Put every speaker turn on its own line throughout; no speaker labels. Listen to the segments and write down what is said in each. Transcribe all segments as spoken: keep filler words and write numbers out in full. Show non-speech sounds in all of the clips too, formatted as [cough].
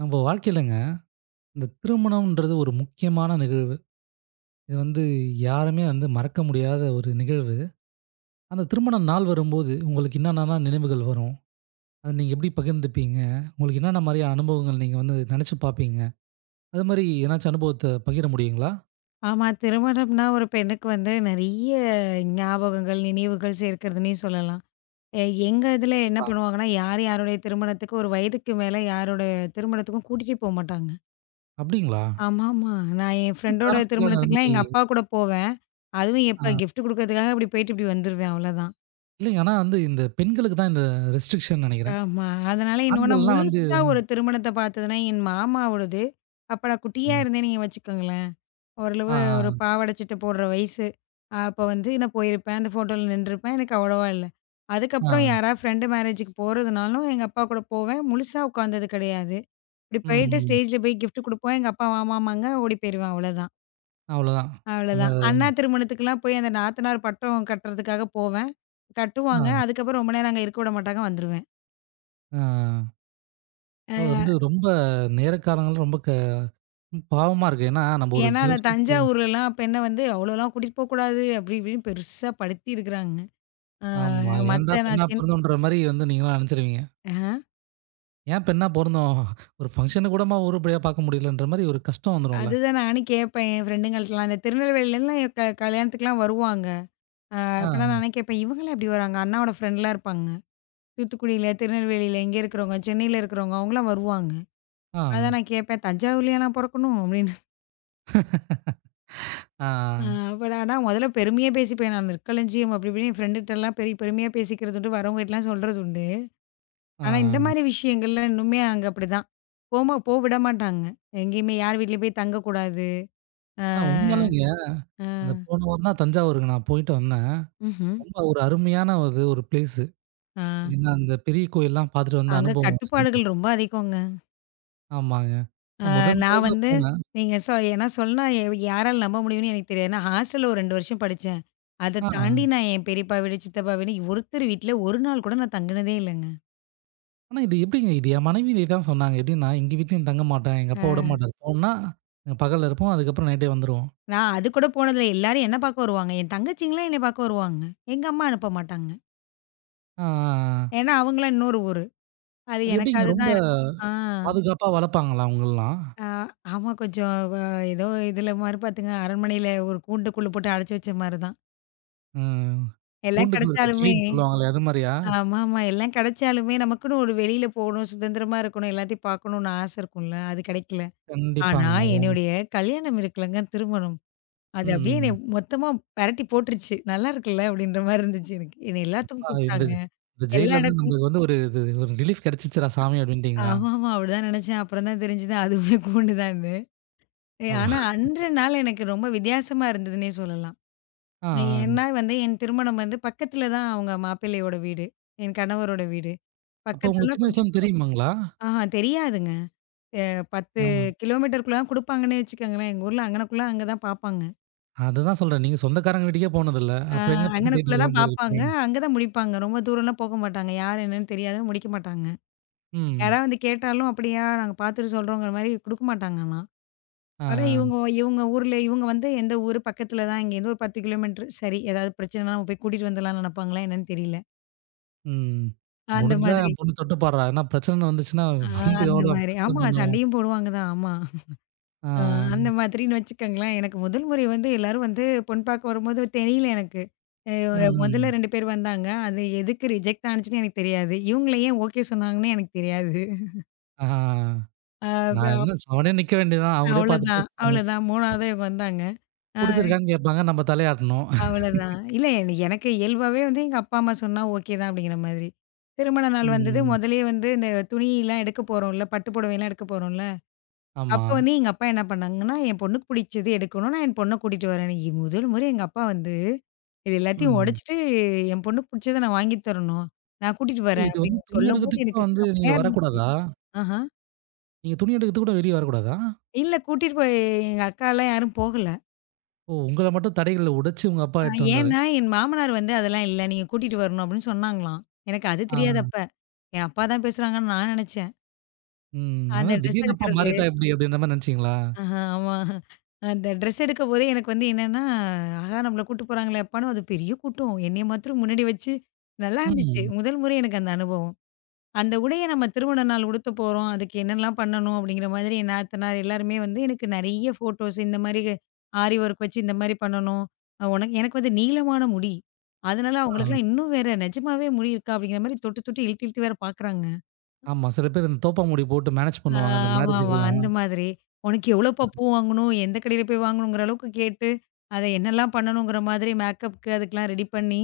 நம்ம வாழ்க்கையிலங்க, இந்த திருமணம்ன்றது ஒரு முக்கியமான நிகழ்வு. இது வந்து யாருமே வந்து மறக்க முடியாத ஒரு நிகழ்வு. அந்த திருமண நாள் வரும்போது, உங்களுக்கு என்னென்னலாம் நினைவுகள் வரும்? அத நீங்க எப்படி பகிர்ந்துப்பீங்க? உங்களுக்கு என்னென்ன மாரியான அனுபவங்கள் நீங்க வந்து நெனச்சு பாப்பீங்க? அது மாரி ஏதனாச்சும் அனுபவத்த பகிர முடியுங்களா?
ஆமா. திருமணம்னா ஒரு பெண்ணுக்கு வந்து நெறைய ஞாபகங்கள், நினைவுகள் சேர்க்கிறதுன்னே சொல்லலாம். எ எங்க இதுல என்ன
கண்டிப்பா.
பண்ணுவாங்கன்னா, யார் யாருடைய திருமணத்துக்கு ஒரு வயதுக்கு மேல யாரோட திருமணத்துக்கும் கூட்டிட்டே போமாட்டாங்க.
அப்டிங்களா?
ஆமாமா. நான் என்
என்ன
ஃப்ரெண்டோட
காரணத்துக்காக அது
திருமணத்துக்குலாம்
மாரி
எங்க அப்பா கூட போவேன். அதுவும்
ஆ,
எப்ப கிஃப்ட் குடுக்கறதுக்காக அப்படி போயிட்டு இப்படி வந்துருவேன் அவ்வளோதான்.
இல்லைங்க. ஆனா வந்து இந்த பெண்களுக்கு தான் இந்த ரெஸ்ட்ரிக்ஷன் நெனைக்கிறேன்.
ஆமா. அதனால என்னவோ நான்
ஆண்கள்லாம் வந்து
முழுசா ஒரு திருமணத்த பார்த்ததுன்னா, என் மாமாவோடது. அப்ப நான் குட்டியா இருந்தேன்னு நீங்க வச்சுக்கோங்களேன்.
ஆ,
ஓரளவு
ஆ,
ஒரு பாவாடை சட்டை போடுற வயசு. அப்ப வந்து நான் போயிருப்பேன். அந்த ஃபோட்டோல நின்றுருப்பேன். எனக்கு அவ்வளவா இல்ல. அதுக்கப்புறம்
ஆ.
யாராவது ஃப்ரெண்ட் மேரேஜுக்கு போறதுனாலும் எங்க அப்பா கூட போவேன். முழுசா உட்காந்தது கிடையாது. இப்படி
ம்,
போயிட்டு
ம்.
ஸ்டேஜ்ல போய் கிஃப்ட் குடுப்போம். எங்க அப்பா வாமாமாங்க ஓடி போயிருவேன் அவ்வளோதான்.
அவ்வளோதான். அந்த
அவ்வளோதான். அண்ணா திருமணத்துக்குலாம் போய் அந்த நாத்தனார் பட்டம் கட்டுறதுக்காக போவேன். கட்டுவாங்க.
ஆ,
அதுக்கப்புறம் ரொம்ப நேரம் அங்க இருக்க விட மாட்டாங்க வந்துருவேன்.
ஆ. அது
அ
வந்து ரொம்ப நேரக்காரங்களும் ரொம்ப க பாவமா இருக்கு. ஏன்னா, நம்ம ஒரு
ஏன்னா
சில
அந்த
விஷயத்துக்கு
தஞ்சாவூர்லலாம் பெண்ண வந்து அவ்வளோலாம் கூட்டிட்டு போக்கூடாது. அப்படி இப்படின்னு பெருசா படுத்தி இருக்கிறாங்க.
ஆமா.
அ
"ஏன்டா
மத்த நான்
பெண்ணா
சின்
பொறந்தோன்ற" மாரி வந்து நீங்கலாம் நெனச்சுருவீங்க.
ஆ.
"ஏன் பெண்ணா பொறந்தோம்? ஒரு ஃபங்ஷன கூடமா உருப்படியா பார்க்க முடியலன்ற" மாரி ஒரு கஷ்டம் வந்துரும்ல.
அதுதான் நானும் கேட்பேன் என் ஃப்ரெண்டுங்கள்ட்டலாம். இந்த திருநெல்வேலிலருந்துலாம் க கல்யாணத்துக்குலாம் வருவாங்க.
ஆ,
அப்பலாம் நானே கேட்பேன், இவங்கலாம் எப்படி வராங்க? அண்ணாவோட ஃப்ரெண்ட்லாம் இருப்பாங்க. தூத்துக்குடியில, திருநெல்வேலியில இங்க இருக்கிறவங்க, சென்னையில இருக்கிறவங்க அவங்கலாம் வருவாங்க.
ஆ,
அதான் நான் கேட்பேன், "தஞ்சாவூர்லயா நான் பொறக்கணும்?" அப்படின்னு.
ஆ,
அ அப்ப நான் தான் முதல்ல பெருமையா பேசிப்பேன் நான். "நெற்களஞ்சியம்" அப்படி இப்படின்னு என் ஃப்ரெண்டுட்டலாம் பெரிய பெருமையா பேசிக்கிறது உண்டு. வரவங்ககிட்டலாம் சொல்றது உண்டு. ஆனா இந்த
ஆ.
மாரி விஷயங்கள்ல இன்னுமே அங்க அப்படிதான். போமா போ விட மாட்டாங்க. எங்கேயுமே யார் வீட்லயும் போய் தங்கக்கூடாது. அ,
நான் உண்மையாலுங்க
அ.
அந்த போன வாரம் தான் தஞ்சாவூருக்கு நான் போயிட்டு வந்தேன்.
ம்ஹ்ம்.
ரொம்ப ஒரு அருமையான ஒரு ஒரு பிளேஸு.
ஆ.
ஏன்னா, அந்த பெரிய கோயில்லாம் பார்த்துட்டு வந்த
அங்க
அனுபவம்.
கட்டுப்பாடுகள் ரொம்ப அதிகங்க.
ஆமாங்க.
அ
நான் முதன்
நான்
முதல்ல
வந்து
போனேன்.
நீங்க சொ ஏன்னா சொன்னா எ யாரால நம்ப முடியும்னு எனக்கு தெரியாது. நான் ஹாஸ்டல்ல ஒரு ரெண்டு வருஷம் படிச்சேன். அத
ஆ.
தாண்டி நான் என் பெரியப்பா வீடு, சித்தப்பா வீடு ஒருத்தர் வீட்ல ஒரு நாள் கூட நான் தங்குனதே இல்லங்க.
ஆனா, இது எப்படிங்க? இது என் மனைவி இதே தான் சொன்னாங்க. எப்படின்னா, எங்க வீட்லயும் தங்க மாட்டேன். எங்க அப்பா
அ
விடமாட்டாரு. போன்னா, அ பகல்ல இருப்போம். அதுக்கப்புறம் நைட்டே வந்துருவோம்.
நான் அது கூட போனதில்ல. எல்லாரும் என்ன பார்க்க வருவாங்க. என் தங்கச்சிங்கலாம் என்னைய பார்க்க வருவாங்க. எங்க அம்மா அனுப்ப மாட்டாங்க.
ஆ, ஆ, ஆ.
ஏன்னா அவங்கலாம் இன்னொரு ஊரு. அது
அது
எனக்கு
எப்படிங்க
அதுதான்
ரொம்ப
இரு ஆ,
பாதுகாப்பா வளர்ப்பாங்களா அவங்கள்லாம்?
ஆ ஆமா கொஞ்சம். அ ஏதோ இதுல மாரி பார்த்துங்க அரண்மனையில ஒரு கூண்டுக்குள்ள போட்டு அடைச்சு வச்ச மாரி தான்.
ம்.
எல்லாம்
கூண்டுக்குள்ள இருக்க
கிடைச்சாலுமே
கிளின்னு சொல்லுவாங்களே, அது மாரியா?
ஆமாமா. எல்லாம் கிடைச்சாலுமே நமக்குன்னு ஒரு வெளியில போணும், சுதந்திரமா இருக்கணும், எல்லாத்தையும் பார்க்கணும்னு ஆசை இருக்கும்ல. அது கிடைக்கல. ஆனா
கண்டிப்பாங்க.
என்னுடைய கல்யாணம் இருக்குல்லங்க, திருமணம்.
ம்,
அது அப்படியே என்னைய
ம்.
மொத்தமா பெரட்டி போட்டுருச்சு. "நல்லா இருக்குல்ல?" அப்படின்ற மாரி இருந்துச்சு எனக்கு. என்னை எல்லாத்துக்கும்
ஆ இந்த
கூப்பிட்டாங்க.
ஜ இந்த
எல்லா
ஜெயில்லருந்து
இடக்கும்
நம்மளுக்கு வந்து ஒரு இது ஒரு ரிலீஃப் கிடைச்சிச்சுடா சாமி அப்படின்ட்டீங்களா?
ஆமாமா. அப்படிதான் நெனைச்சேன். அப்புறம் தான் தெரிஞ்சுது அதுவுமே கூண்டு தான்னு. எ ஆனா
அப்ப
அன்றைய நாள் எனக்கு ரொம்ப வித்தியாசமா இருந்ததுன்னே சொல்லலாம்.
ஆ, ஆ.
ஏன்னா வந்து என் திருமணம் வந்து பக்கத்துல தான் அவங்க மாப்பிள்ளையோட வீடு. என் கணவரோட வீடு.
அப்ப
பக்கத்துலனா
உங்களுக்கு சின்ன
கொஞ்சம்
வயசுலருந்து
தூரம்.
தெரியுமாங்களா?
ஆஹா தெரியாதுங்க. அ பத்து
ஆ.
கிலோமீட்டருக்குள்ள தான் குடுப்பாங்கன்னே வச்சுக்கோங்களேன். எங்க ஊர்ல அங்கனக்குள்ள அங்க தான் பாப்பாங்க.
அதுதான் சொல்றேன். நீங்க சொந்தக்காரங்க வீட்டுக்கே போனதில்ல.
அ
அப்புறம் எங்க பக்கத்து
அங்கனக்குள்ள தான்
வீட்டுக்கெல்லாம் போயிருக்க
பாப்பாங்க.
போறீங்க?
அங்க தான் முடிப்பாங்க. ரொம்ப தூரம்லாம் போக மாட்டாங்க. யார் என்னன்னு தெரியாதுன்னு முடிக்க மாட்டாங்க.
ம்.
யாராவது வந்து கேட்டாலும், "அப்படியா நாங்க பார்த்துட்டு சொல்றோங்கிற" மாரி குடுக்க மாட்டாங்க ஆனா.
ஆ,
ஆனா
ஆ.
இவங்க இவங்க ஊர்ல இவங்க வந்து எந்த ஊரு பக்கத்துல தான் இங்கேருந்து ஒரு பத்து கிலோமீட்டர். சரி ஏதாவது பிரச்சனைனா நம்ம போய் கூட்டிட்டு வந்துடலாம்னு நெனப்பாங்களா என்னன்னு தெரியல.
ம்.
அந்த
முடிஞ்சா
மாதிரி.
என் பொண்ணு தொட்டு பாடுறா. ஏன்னா பிரச்சனைன்னு வந்துச்சுன்னா
ஆ
வந்து
அந்த
அவ்வளோதான்
மாரி.
பிரச்சனை
ஆமா
பண்ணும்.
சண்டையும் போடுவாங்க தான். ஆமா.
ஆ.
ஆ, அந்த மாதிரின்னு வச்சுக்கோங்களேன். எனக்கு முதல் முறை வந்து எல்லாரும் வந்து பொண் பார்க்க வரும்போது தெரியல எனக்கு. அ
ம்,
முதல்ல
ம்.
ரெண்டு பேர் வந்தாங்க. அது எதுக்கு ரிஜெக்ட் ஆனுச்சுன்னு எனக்கு தெரியாது. இவங்கள ஏன் ஓகே சொன்னாங்கன்னு எனக்கு தெரியாது.
ஆ.
அது
நான்
அப்
என்ன செவனே நிக்க வேண்டியதுதான். அவங்களே பார்த்து
அவ்வளோதான்,
பேசிப்பாங்க.
அவ்வளோதான் 3வதா இவங்க வந்தாங்க. ஆ
புடிச்சிருக்கான்னு கேட்பாங்க. நம்ம தலையாட்டணும்.
அவ்வளோதான். இல்ல எனக்கு எனக்கு இயல்பாவே வந்து எங்க அப்பா, அம்மா சொன்னா ஓகே தான் அப்படிங்கிற மாதிரி. திருமண நாள் வந்தது.
ம்.
முதல்லயே வந்து இந்த துணிலாம் எடுக்க போறோம்ல, பட்டு புடவைலாம் எடுக்க போறோம்ல.
ஆமா.
அப்ப வந்து எங்க அப்பா என்ன பண்ணாங்கன்னா, என் பொண்ணுக்கு பிடிச்சது எடுக்கணும். நான் என் பொண்ண கூட்டிட்டு வரேன். இ முதல் முறை எங்க அப்பா வந்து, இது எல்லாத்தையும் ம்.
ம்.
உடைச்சுட்டு, என் பொண்ணுக்கு பிடிச்சத நான் வாங்கி தரணும். நான் கூட்டிட்டு
ஓ!
வரேன்
இது வந்து
அப்படின்னு
துணி
சொல்லும்போது
எடுக்கிறதுக்கு கூட
எனக்கு
வந்து நீங்க
செம்மையா இருந்துச்சு.
வரக்கூடாதா?
ஆஹா.
நீங்க துணி எடுக்கிறதுக்கு கூட வெளிய வரக்கூடாதா?
இல்ல கூட்டிட்டு போய் எங்க அக்காலாம் யாரும் போகல.
ஓ! உங்கள மட்டும் தடைகள உடைச்சு உங்க அப்பா
அ
இட்டுட்டு வந்தாரு.
ஏன்னா, என் மாமனார் வந்து அதெல்லாம் இல்ல. நீங்க கூட்டிட்டு வரணும் அப்படின்னு சொன்னாங்களாம். எனக்கு அது
ஆ.
தெரியாது அப்ப. என் அப்பா தான் பேசுறாங்கன்னு நான் நினைச்சேன்.
ம்.
அந்த
அதான்
ட்ரெஸ்
திடீர்னு அப்பா
எடுக்கிறது
மாறிட்டா எப்படி அப்படின்ற மாரி நெனச்சீங்களா?
ஆஹா, ஆமா. அந்த ட்ரெஸ் எடுக்கும்போதே எனக்கு வந்து என்னன்னா, ஆஹா நம்மள கூட்டு போறாங்களேப்பான்னு அது பெரிய கூட்டம். என்னைய மாத்திரம் முன்னாடி வச்சு நல்லா இருந்துச்சு.
ம்.
முதல் முறை எனக்கு அந்த அனுபவம். அந்த உடைய நம்ம திருமண நாள் உடுத்த போறோம். அதுக்கு என்னலாம் பண்ணணும் அப்படிங்கிற மாதிரி என் நாத்தனார் எல்லாருமே வந்து எனக்கு நெறைய ஃபோட்டோஸ் இந்த மாரி ஆரி ஒர்க் வச்சு இந்த மாரி பண்ணணும். அ உனக்கு எனக்கு வந்து நீளமான முடி. அதனால
ஆ.
அவங்களுக்கெல்லாம் இன்னும் வேற நிஜமாவே முடி இருக்கா அப்படிங்கிற மாரி தொட்டு தொட்டு இழுத்து இழுத்து வேற பார்க்குறாங்க.
ஆமா. சில பேர் இந்த தோப்பாங்குடி போட்டு மேனேஜ்
ஆ,
பண்ணுவாங்க. இந்த
ஆமாமா.
மேரேஜ்க்குலாம்.
அந்த மாதிரி. "உனக்கு எவ்வளோப்பா பூ வாங்கணும்? எந்த கடையில போய் வாங்கணுங்கிற அளவுக்கு கேட்டு, அத என்னெல்லாம் பண்ணணுங்கிற மாதிரி மேக்கப்க்கு அதுக்கெல்லாம் ரெடி பண்ணி,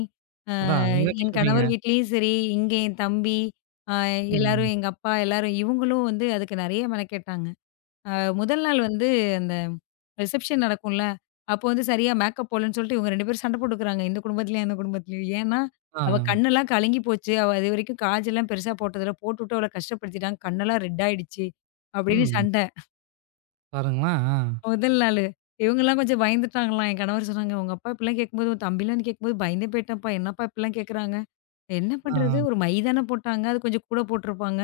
அ
அதான் நீங்க
என்
கேட்ருப்பீங்க.
கணவர் வீட்லயும் சரி, இங்க என் தம்பி, அ
ம்.
எல்லாரும் எங்க அப்பா எல்லாரும் இவங்களும் வந்து அதுக்கு நெறைய மெனக்கெட்டாங்க. அ முதல் நாள் வந்து அந்த ரிசப்ஷன் நடக்கும்ல. அப்போ வந்து சரியா மேக்கப் போடலன்னு சொல்லிட்டு இவங்க ரெண்டு பேரும் சண்டை போட்டுக்கிறாங்க. இந்த குடும்பத்திலயும், அந்த குடும்பத்திலயும். ஏன்னா,
ஆ.
அவ கண்ணெல்லாம் கலங்கி போச்சு. அவ அதுவரைக்கும் காஜெல்லாம் பெருசா போட்டதில்ல. போட்டுவிட்டு அவள கஷ்டப்படுத்திட்டாங்க. கண்ணெல்லாம் ரெட் ஆயிடுச்சு. அப்படின்னு
ம்.
சண்டை
பாருங்களேன். ஆ.
முதல் நாளு. இவங்கலாம் கொஞ்சம் பயந்துட்டாங்களாம். என் கணவர் சொன்னாங்க, "உங்க அப்பா இப்படிலாம் கேட்கும்போது, உன் தம்பிலாம் கேட்கும்போது பயந்தே போயிட்டேன்ப்பா. என்னப்பா இப்படிலாம் கேட்குறாங்க?" "என்ன பண்றது?
ஆ.
ஒரு மை தானே போட்டாங்க. அது கொஞ்சம் கூட போட்டிருப்பாங்க.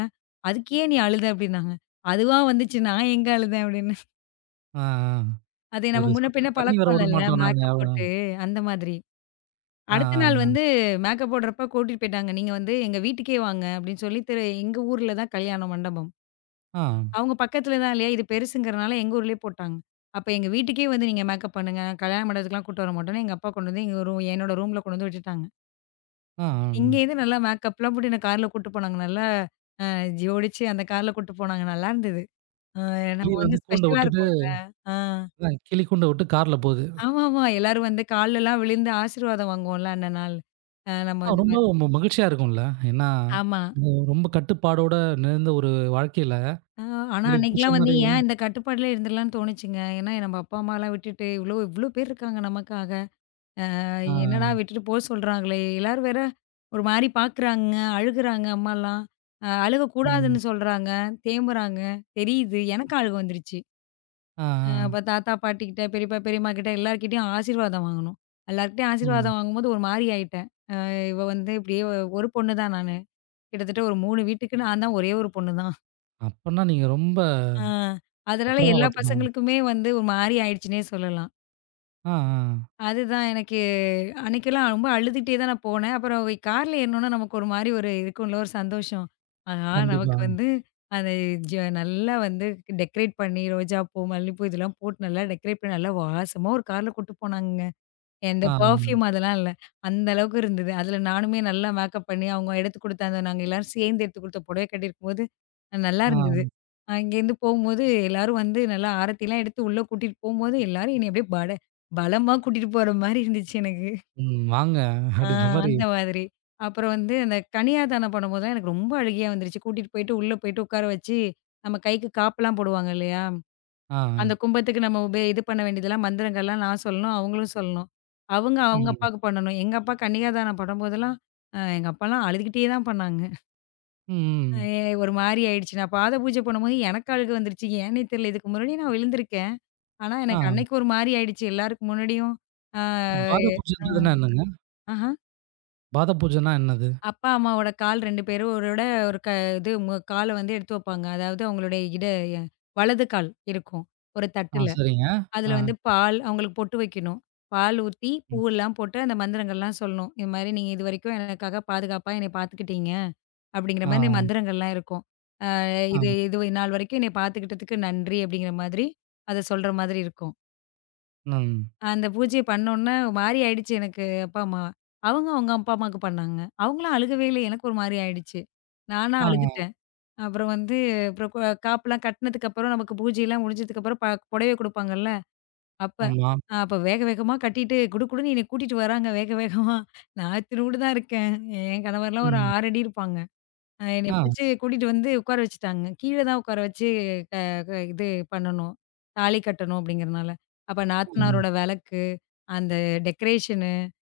அதுக்கு ஏன் நீ அழுத?" அப்படின்னாங்க. "அதுவா வந்துச்சு. நான் எங்க அழுதேன்?" அப்படின்னேன்.
ஆ. ஆ.
அது நம்ம
ஒரு
ம். முன்ன
சொட்டு
பின்ன
தண்ணி வர
பழக்கம் இல்லல்ல.
விடமாட்டோம் நாங்க.
மேக்கப் போட்டு அந்த மாதிரி.
ஆ.
அடுத்த நாள்
ஆ.
வந்து மேக்கப் போடுறப்ப கூட்டிட்டு போயிட்டாங்க. "நீங்க வந்து எங்க வீட்டுக்கே வாங்க" அப்படின்னு சொல்லி திரு எங்க ஊர்ல தான் கல்யாண மண்டபம்.
ஆ.
அவங்க பக்கத்துல தான் இல்லையா, இது பெருசுங்கிறனால எங்க ஊர்லயே போட்டாங்க. அப்ப எங்க வீட்டுக்கே வந்து நீங்க மேக்கப் பண்ணுங்க. நான் கல்யாண மண்டபத்துக்குலாம் கூட்டு வர மாட்டோம்ன்னு, எங்க அப்பா கொண்டு வந்து எங்க ரூம் என்னோட ரூம்ல கொண்டு வந்து விட்டுட்டாங்க.
ஆ. ம்.
இங்கேருந்து நல்லா மேக்கப்லாம் போட்டு என்ன கார்ல கூட்டு போனாங்க. நல்லா ஜோடிச்சு அந்த கார்ல கூட்டு போனாங்க. நல்லா இருந்தது. அ நம்ம
கிளி
வந்து
வந்து கூண்ட
ஸ்பெஷலா
விட்டுட்டு
இருக்கும்ல. ஆ.
அதான் கிளி கூண்ட விட்டு கார்ல போகுது.
ஆமாமா. எல்லாரும் வந்து கால்லலாம் விழுந்து ஆசீர்வாதம் வாங்குவோம்ல அந்த நாள். அ நம்ம
ஆ,
அந்த
ரொம்ப
மாரி
ம மகிழ்ச்சியா இருக்கும்ல. ஏன்னா,
ஆமா.
இது ரொம்ப கட்டுப்பாடோட நிறைந்த ஒரு வாழ்க்கையில
அ ஆனா
உங்களுக்கு புடிச்ச
அன்னைக்கெல்லாம் வந்து
மாரி
ஏன் இந்த கட்டுப்பாடுல இருந்துடலாம்னு தோணுச்சுங்க. ஏன்னா நம்ம அப்பா, அம்மாலாம் விட்டுட்டு இவ்ளோ இவ்ளோ பேர் இருக்காங்க நமக்காக. அஹ் என்னடா
ஆ.
விட்டுட்டு போ சொல்றாங்களே! எல்லாரும் வேற ஒரு மாரி பார்க்குறாங்க, அழுகுறாங்க அம்மாலாம். அ
ம்.
அழுகக்கூடாதுன்னு சொல்றாங்க, தேம்புறாங்க. தெரியுது. எனக்கும் அழுக வந்துருச்சு.
ஆ.
அ
ஆ.
அப்ப தாத்தா, பாட்டிக்கிட்ட, பெரியப்பா, பெரியம்மாகிட்ட எல்லார்கிட்டயும் ஆசீர்வாதம் வாங்கணும். எல்லார்கிட்டயும்
ம்.
ஆசீர்வாதம் வாங்கும்போது ஒரு மாரி ஆயிட்டேன். இவ வந்து இப்படியே ஒ- ஒரு பொண்ணு தான் நானு. கிட்டத்தட்ட ஒரு மூணு வீட்டுக்கு நான் தான் ஒரே ஒரு பொண்ணு தான்.
அப்பன்னா நீங்க ரொம்ப
ஆ. அதனால
பத்திரமா
எல்லா
பார்த்துப்பாங்க.
பசங்களுக்குமே வந்து ஒரு மாரி ஆயிடுச்சுன்னே சொல்லலாம்.
ஆ. ஆ.
அதுதான் எனக்கு அன்னைக்கெல்லாம் ரொம்ப அழுதுட்டே தான் நான் போனேன். அப்புறம் கார்ல ஏறுனோனே நமக்கு ஒரு மாரி ஒரு இருக்கும்ல ஒரு சந்தோஷம். ஆஹா! நமக்கு
கண்டிப்பா.
வந்து அத ஜ நல்லா வந்து டெக்கரேட் பண்ணி ரோஜா பூ, மல்லிப்பூ இதெல்லாம் போட்டு நல்லா டெக்கரேட் பண்ணி நல்லா வாசமா ஒரு கார்ல கூட்டு போனாங்க. எந்த
ஆ.
பெர்ஃப்யூம் அதெல்லாம் இல்ல. அந்த அளவுக்கு இருந்தது. அதில நானுமே நல்லா மேக்கப் பண்ணி, அவங்க எடுத்து குடுத்த அந்த நாங்க எல்லாரும் சேர்ந்து எடுத்து குடுத்த புடவை கட்டியிருக்கும்போது, நல்லா இருந்தது.
ஆ.
அ இங்கேருந்து போகும்போது எல்லாரும் வந்து நல்லா ஆரத்திலாம் எடுத்து உள்ள கூட்டிட்டு போம்போது, எல்லாரும் என்னைய அப்படியே பட பலமா கூட்டிட்டு போற மாரி இருந்துச்சு எனக்கு.
ம். வாங்க
ஆ
அப்படின்ற மாரி.
அந்த மாதிரி. அப்புறம் வந்து அந்த கன்னியாதானம் பண்ணும்போதெல்லாம் எனக்கு ரொம்ப அழுகையா வந்துருச்சு. கூட்டிட்டு போயிட்டு, உள்ள போயிட்டு உட்கார வச்சு, நம்ம கைக்கு காப்புலாம் போடுவாங்க இல்லையா?
ஆ. ஆ.
அந்த கும்பத்துக்கு நம்ம உப இது பண்ண வேண்டியதெல்லாம் மந்திரங்கள்லாம் நான் சொல்லணும், அவங்களும் சொல்லணும். அவங்க அவங்க
ம்.
அப்பாவுக்கு பண்ணணும். எங்க அப்பா கன்னிகாதானம் பண்ணும்போதெல்லாம், அ எங்க அப்பாலாம் அழுதுகிட்டே தான் பண்ணாங்க.
ம்.
ஏ ஒரு மாரி ஆயிடுச்சு. நான் பாத பூஜை பண்ணும்போது எனக்கு அழுக வந்துருச்சு. ஏன்னே தெரியல. இதுக்கு முன்னாடி நான் விழுந்திருக்கேன். ஆனா
ஆ,
எனக்கு அன்னைக்கு ஒரு மாரி ஆயிடுச்சு. எல்லாருக்கும் முன்னாடியும். ஆ
ம். பாத
எ அ
பூஜைன்றதுன்னா என்னங்க?
ஆஹ.
பாத பூஜைன்னா என்னது?
அப்பா, அம்மாவோட கால் ரெண்டு பேரும் ஒரோட ஒரு க இது மு கால வந்து எடுத்து வைப்பாங்க. அதாவது அவங்களுடைய இட வலது கால் இருக்கும். ஒரு
ஆ
தட்டுல.
சரிங்க. ஆ,
அதில வந்து பால் அவங்களுக்கு பொட்டு வைக்கணும். பால் ஊத்தி,
ம்.
பூவெல்லாம் போட்டு அந்த மந்திரங்கள்லாம் சொல்லணும். இது மாரி நீங்க இதுவரைக்கும் எனக்காக பாதுகாப்பா என்னைய பார்த்துக்கிட்டீங்க. அப்படிங்கிற
ஆ,
மாரி இந்த மந்திரங்கள்லாம் இருக்கும். அ
ஆ,
இது இது நாள் வரைக்கும் என்னைய பார்த்துக்கிட்டதுக்கு நன்றி அப்படிங்கிற மாதிரி அத சொல்ற மாதிரி இருக்கும்.
ம்.
அந்த பூஜைய பண்ணோனே ஒரு மாரி ஆயிடுச்சு எனக்கு அப்பா, அம்மா. அவங்க அவங்க அப்பா, அம்மாவுக்கு பண்ணாங்க. அவங்கலாம் அழுகவே இல்ல. எனக்கு ஒரு மாரி ஆயிடுச்சு. நானா
ஆ,
அழுதுட்டேன். அப்புறம் வந்து அப்புறம் கு- காப்புலாம் கட்டினதுக்கப்புறம் நமக்கு பூஜைலாம் முடிஞ்சதுக்கப்புறம் ப புடவை குடுப்பாங்கல்ல. அப்ப
ஆமா.
அ அப்ப வேக வேகமா கட்டிட்டு குடு குடுன்னு என்னைய கூட்டிட்டு வராங்க வேக வேகமா. நான் இத்துணூண்டு தான் இருக்கேன். என் கணவர்லாம் ஒரு ம்.
ம்.
ஆறு அடி இருப்பாங்க. அ என்னைய
ஆ,
பிடிச்சு கூட்டிட்டு வந்து உட்கார வச்சுட்டாங்க. கீழ தான் உட்கார வச்சு க க இது பண்ணணும். தாலி கட்டணும் அப்படிங்கிறனால. அப்ப ம்.
ம்.
நாத்தனாரோட விளக்கு, அந்த டெக்கரேஷனு,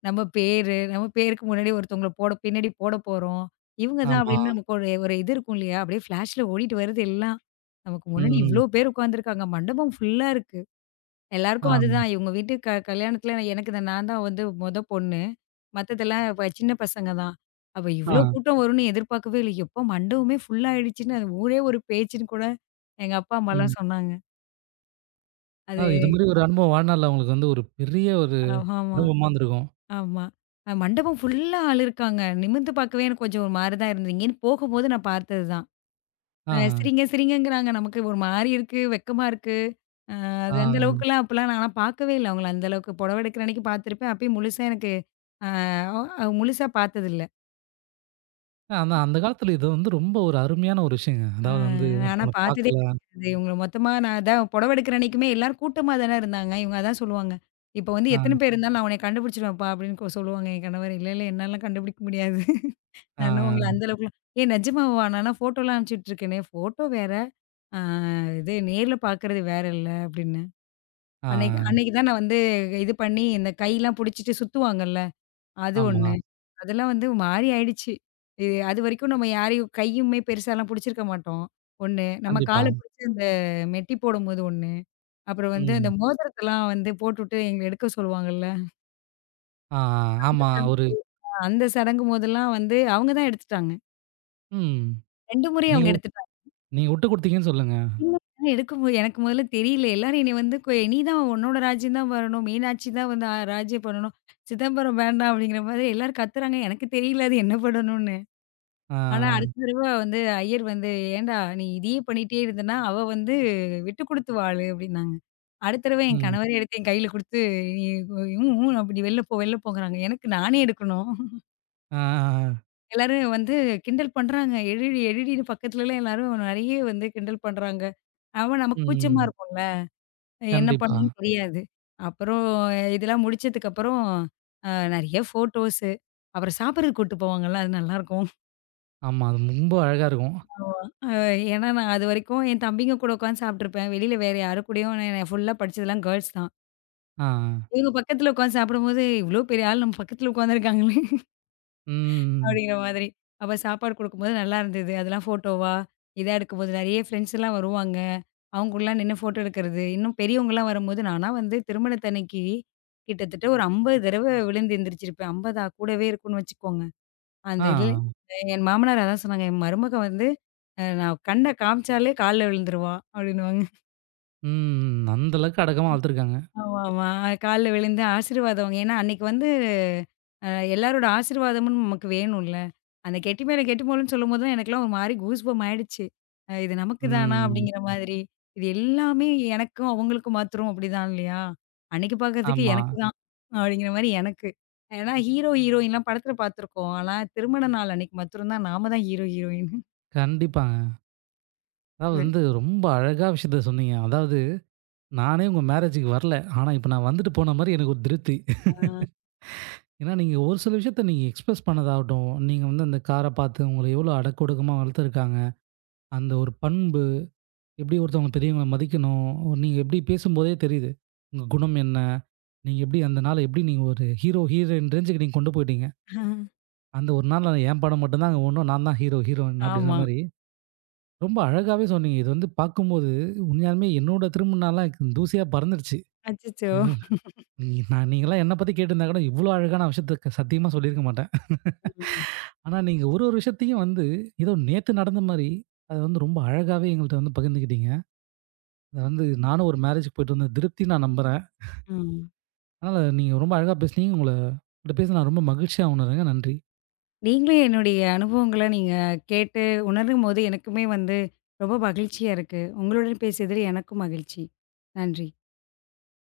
நம்ம பேரு, நம்ம பேருக்கு முன்னாடி ஒருத்தவங்கள போட பின்னாடி போட போறோம். இவங்க தான் ம்.
ஆமா.
அப்படின்னு நமக்கு ஒரு ஒரு இது இருக்கும் இல்லையா? அப்படியே ஃப்ளாஷ்ல ஓடிட்டு வருது எல்லாம். நமக்கு முன்னாடி ம்.
ம்.
இவ்ளோ பேர் உட்கார்ந்துருக்காங்க. மண்டபம் ஃபுல்லா இருக்கு.
ஆ,
எல்லாருக்கும் ம். அதுதான். இவங்க வீட்டு க கல்யாணத்துல எனக்கு தான் நான் தான் வந்து மொத பொண்ணு. மத்ததெல்லாம் வ சின்ன பசங்க தான். அப்ப
ஆ,
இவ்ளோ கூட்டம் வரும்னு எதிர்பார்க்கவே இல்ல. எப்பா மண்டபமே ஃபுல் ஆயிடுச்சுன்னு, அது ஊரே ஒரு பேச்சுன்னு கூட எங்க அப்பா, அம்மாலாம்
ம்.
சொன்னாங்க. அது
அதாவது இது மாரி ஒரு அனுபவம் வாழ்நாள்ல உங்களுக்கு வந்து ஒரு பெரிய ஒரு
ஆமா,
அனுபவமா இருந்திருக்கும்.
ஆமா. அ மண்டபம் ஃபுல்லா ஆள் இருக்காங்க. நிமிர்ந்து பார்க்கவே எனக்கு கொஞ்சம் ஒரு மாரி தான் இருந்தது. இங்கேருந்து போகும்போது நான் பார்த்தது தான்.
ஆ,
அ "சிரிங்க, சிரிங்கங்கிறாங்க." நமக்கு ஒரு மாரி இருக்கு, வெட்கமா இருக்கு. அது
ஆ.
அந்த அளவுக்குலாம் அப்பலாம் நான்லாம் பார்க்கவே இல்ல அவங்கள. அந்த அளவுக்கு புடவ எடுக்கிற அன்னைக்கு பார்த்துருப்பேன். அப்பயும் முழுசா எனக்கு ஆ அ முழுசா பார்த்ததில்ல.
ஆனா அந்த காலத்துல இது வந்து ரொம்ப ஒரு அருமையான ஒரு விஷயங்க.
ஆ
அதாவது வந்து
ஆனா
மத்தவங்கள
பார்த்ததே
பார்க்கல.
கிடையாது. இவங்கள மொத்தமா நான் அதான் புடவ எடுக்கிற அன்னைக்குமே எல்லாரும் கூட்டமா தானே இருந்தாங்க. இவங்க அதான் சொல்லுவாங்க. "இப்ப வந்து எத்தன
ஆ,
பேர் இருந்தாலும் நான் உன்னைய கண்டுபிடிச்சுருவேன்ப்பா" அப்படின்னு கொ சொல்லுவாங்க என் கணவர். "இல்ல, இல்ல என்னாலாம் கண்டுபிடிக்க முடியாது. [laughs]
ஆ,
நான் இன்னும் உங்கள அந்த அளவுக்குலாம்" "ஏய் நிஜமாவா? நான்லாம் ஃபோட்டோலாம் அனுப்பிச்சுட்டுருக்கேனே!" "ஃபோட்டோ வேற, ஆ இது நேர்ல பார்க்கறது வேற இல்ல" அப்படின்னு.
ஆ.
அன்னைக்கு அன்னைக்கு தான் நான் வந்து இது பண்ணி இந்த கைலாம் புடிச்சிட்டு சுத்துவாங்கல்ல, அது
ஆமா.
ஒண்ணு. அதெல்லாம் வந்து மாறி ஆயிடுச்சு. இது அதுவரைக்கும் நம்ம யாரையும் கையுமே பெருசாலாம் புடிச்சிருக்க மாட்டோம். ஒண்ணு நம்ம
கண்டிப்பா.
கால பிடிச்சு அந்த மெட்டி போடும்போது ஒன்று, அப்புறம் வந்து அந்த
ம்.
மோதிரத்தலாம் வந்து போட்டுட்டு எங்கள எடுக்க சொல்லுவாங்கல்ல.
ஆ, ஆமா. ஒரு
அந்த சடங்கு போதெல்லாம் வந்து அவங்க தான் எடுத்துட்டாங்க.
ம்.
ரெண்டு முறை அவங்க
நீங்க
எடுத்துட்டாங்க.
நீங்க விட்டு குடுத்தீங்கன்னு சொல்லுங்க.
இல்ல எடுக்கும் போது எனக்கு முதல்ல தெரியல. எல்லாரும் என்னைய வந்து கொ "நீ தான் உன்னோட ராஜ்யம் தான் வரணும். மீனாட்சி தான் வந்து அ ராஜ்யம் பண்ணணும். சிதம்பரம் வேண்டாம்" அப்படிங்கிற மாதிரி எல்லாரும் கத்துறாங்க. எனக்கு தெரியல அது என்ன பண்ணணும்னு.
ஆ,
ஆனா, அடுத்த தடவ வந்து ஐயர் வந்து, "ஏன்டா நீ இதையே பண்ணிட்டே இருந்தன்னா, அவ வந்து விட்டுக் குடுத்து வாழு" அப்படின்னாங்க. அடுத்த தடவ என்
ம்.
கணவரே எடுத்து என் கையில குடுத்து, "நீ ஊம் ஊம் அப்படி வெளில போ, வெளில போங்கறாங்க." எனக்கு நானே எடுக்கணும்.
ஆ, ஆ. ஆ.
எல்லாரும் வந்து கிண்டல் பண்றாங்க. "எடுடி எடுடின்னு" பக்கத்துலலாம் எல்லாரும் நெறைய வந்து கிண்டல் பண்றாங்க. அவன் நமக்கு கூச்சமா
ம்.
இருக்கும்ல. என்ன
கண்டிப்பா.
பண்ணணும்னு தெரியாது. அப்புறம் இதெல்லாம் முடிச்சதுக்கப்புறம், அ நெறைய ஃபோட்டோஸு, அப்புறம் சாப்பிடறதுக்கு கூட்டு போவாங்கல்ல, அது நல்லாருக்கும்.
ஆமா. அது ரொம்ப அழகா இருக்கும்.
ஆமா. அ ஏன்னா நான் அதுவரைக்கும் என் தம்பிங்க கூட உட்காந்து சாப்பிட்டுருப்பேன். வெளியில வேற யாரு கூடயும் நான் ஃபுல்லா படிச்சதெல்லாம் கேர்ல்ஸ் தான்.
ஆ.
இவங்க பக்கத்துல உட்காந்து சாப்பிடும்போது, "இவ்ளோ பெரிய ஆள் நம்ம பக்கத்துல உட்காந்துருக்காங்களே!" [laughs]
ம்.
அப்படிங்கிற மாதிரி. அப்ப சாப்பாடு குடுக்கும்போது நல்லா இருந்தது. அதெல்லாம் ஃபோட்டோவா, இதா எடுக்கும்போது நெறைய ஃப்ரெண்ட்ஸ் எல்லாம் வருவாங்க. அவங்க கூடலாம் நின்னு ஃபோட்டோ எடுக்கிறது. இன்னும் பெரியவங்கலாம் வரும்போது, நானா வந்து திருமணத்தன்னைக்கு கிட்டத்தட்ட ஒரு ஐம்பது தடவ விழுந்து எந்திரிச்சிருப்பேன். ஐம்பதா கூடவே இருக்கும்னு வச்சுக்கோங்க. அந்த
ஆ.
இதுல என் மாமனார் அதான் சொன்னாங்க. என் மருமக வந்து அ நான் கண்ண காமிச்சாலே கால்ல விழுந்துருவா அப்டின்னுவாங்க.
ம். அந்த அளவுக்கு அடக்கமா வளர்த்துருக்காங்க.
ஆமா, ஆமா. கால்ல விழுந்து ஆசீர்வாதம் வாங்கி ஏன்னா அன்னைக்கு வந்து அ எல்லாரோட ஆசீர்வாதமும் நமக்கு வேணும்ல. அந்த கெட்டி மேல கெட்டி மேலன்னு சொல்லும்போது தான் எனக்கெல்லாம் ஒரு மாரி கூஸ் பம்ப் ஆயிடுச்சு. அ இது நமக்கு தானா
ம்.
அப்படிங்கிற மாதிரி. இது எல்லாமே எனக்கும் அவங்களுக்கும் மாத்திரம் அப்படிதான் இல்லையா? அன்னைக்கு பாக்கறதுக்கு
ஆமா.
எனக்கு தான் அப்படிங்கிற மாரி எனக்கு. ஏன்னா ஹீரோ, ஹீரோயின்லாம் படத்துல பாத்துருக்கோம். ஆனா திருமண நாள் அன்னைக்கு மாத்திரம் தான் நாம தான் ஹீரோ, ஹீரோயின்.
கண்டிப்பாங்க. அதாவது வந்து ரொம்ப அழகா விஷயத்த சொன்னீங்க. அதாவது நானே உங்க மேரேஜ்க்கு வரல. ஆனா இப்ப நான் வந்துட்டு போன மாரி எனக்கு ஒரு திருப்தி.
ஆ.
ஏன்னா நீங்க ஒரு சில விஷயத்த நீங்க எக்ஸ்பிரஸ் பண்ணதாகட்டும், நீங்க வந்து அந்த கார பார்த்து உங்கள எவ்வளோ அடக்கொடுக்கமா வளர்த்துருக்காங்க. அந்த ஒரு பண்பு எப்படி ஒருத்தவங்க பெரியவங்கள மதிக்கணும், நீங்க எப்படி பேசும்போதே தெரியுது. உங்க குணம் என்ன? நீங்க எப்படி அந்த நாள எப்படி நீங்க ஒரு ஹீரோ, ஹீரோயின் ரேஞ்சுக்கு நீங்க கொண்டு போயிட்டீங்க. அந்த ஒரு நாள்ல என் படம் மட்டும் தான் அங்க ஓடணும். நான் தான் ஹீரோ, ஹீரோயின் அப்படின்ற
ஆமா.
மாரி ரொம்ப அழகாவே சொன்னீங்க. இது வந்து பார்க்கும்போது உண்மையாலுமே என்னோட திருமணம்லாம் தூசியா பறந்துடுச்சு.
அச்சச்சோ!
இது நீ- நான் நீங்கலாம் என்ன பத்தி கேட்டிருந்தா கூட இவ்வளோ அழகான விஷயத்த சத்தியமா சொல்லியிருக்க மாட்டேன்.
ம்,
ஆனா நீங்க ஒரு ஒரு விஷயத்தையும் வந்து ஏதோ நேத்து நடந்த மாரி அத வந்து ரொம்ப அழகாவே எங்கள்ட்ட வந்து பகிர்ந்துக்கிட்டீங்க. அத வந்து நானும் ஒரு மேரேஜ்க்கு போயிட்டு வந்த திருப்தி நான் நம்புறேன்.
ம்.
அதனால நீங்க ரொம்ப அழகா பேசுனீங்க. உங்கள உங்கள்ட்ட பேச நான் ரொம்ப மகிழ்ச்சியா உணர்றேங்க. நன்றி.
நீங்களும் என்னுடைய அனுபவங்கள நீங்க கேட்டு உணரும்போது எனக்குமே வந்து ரொம்ப மகிழ்ச்சியா இருக்கு. உங்களுடன் பேசியதில் எனக்கும் மகிழ்ச்சி. நன்றி.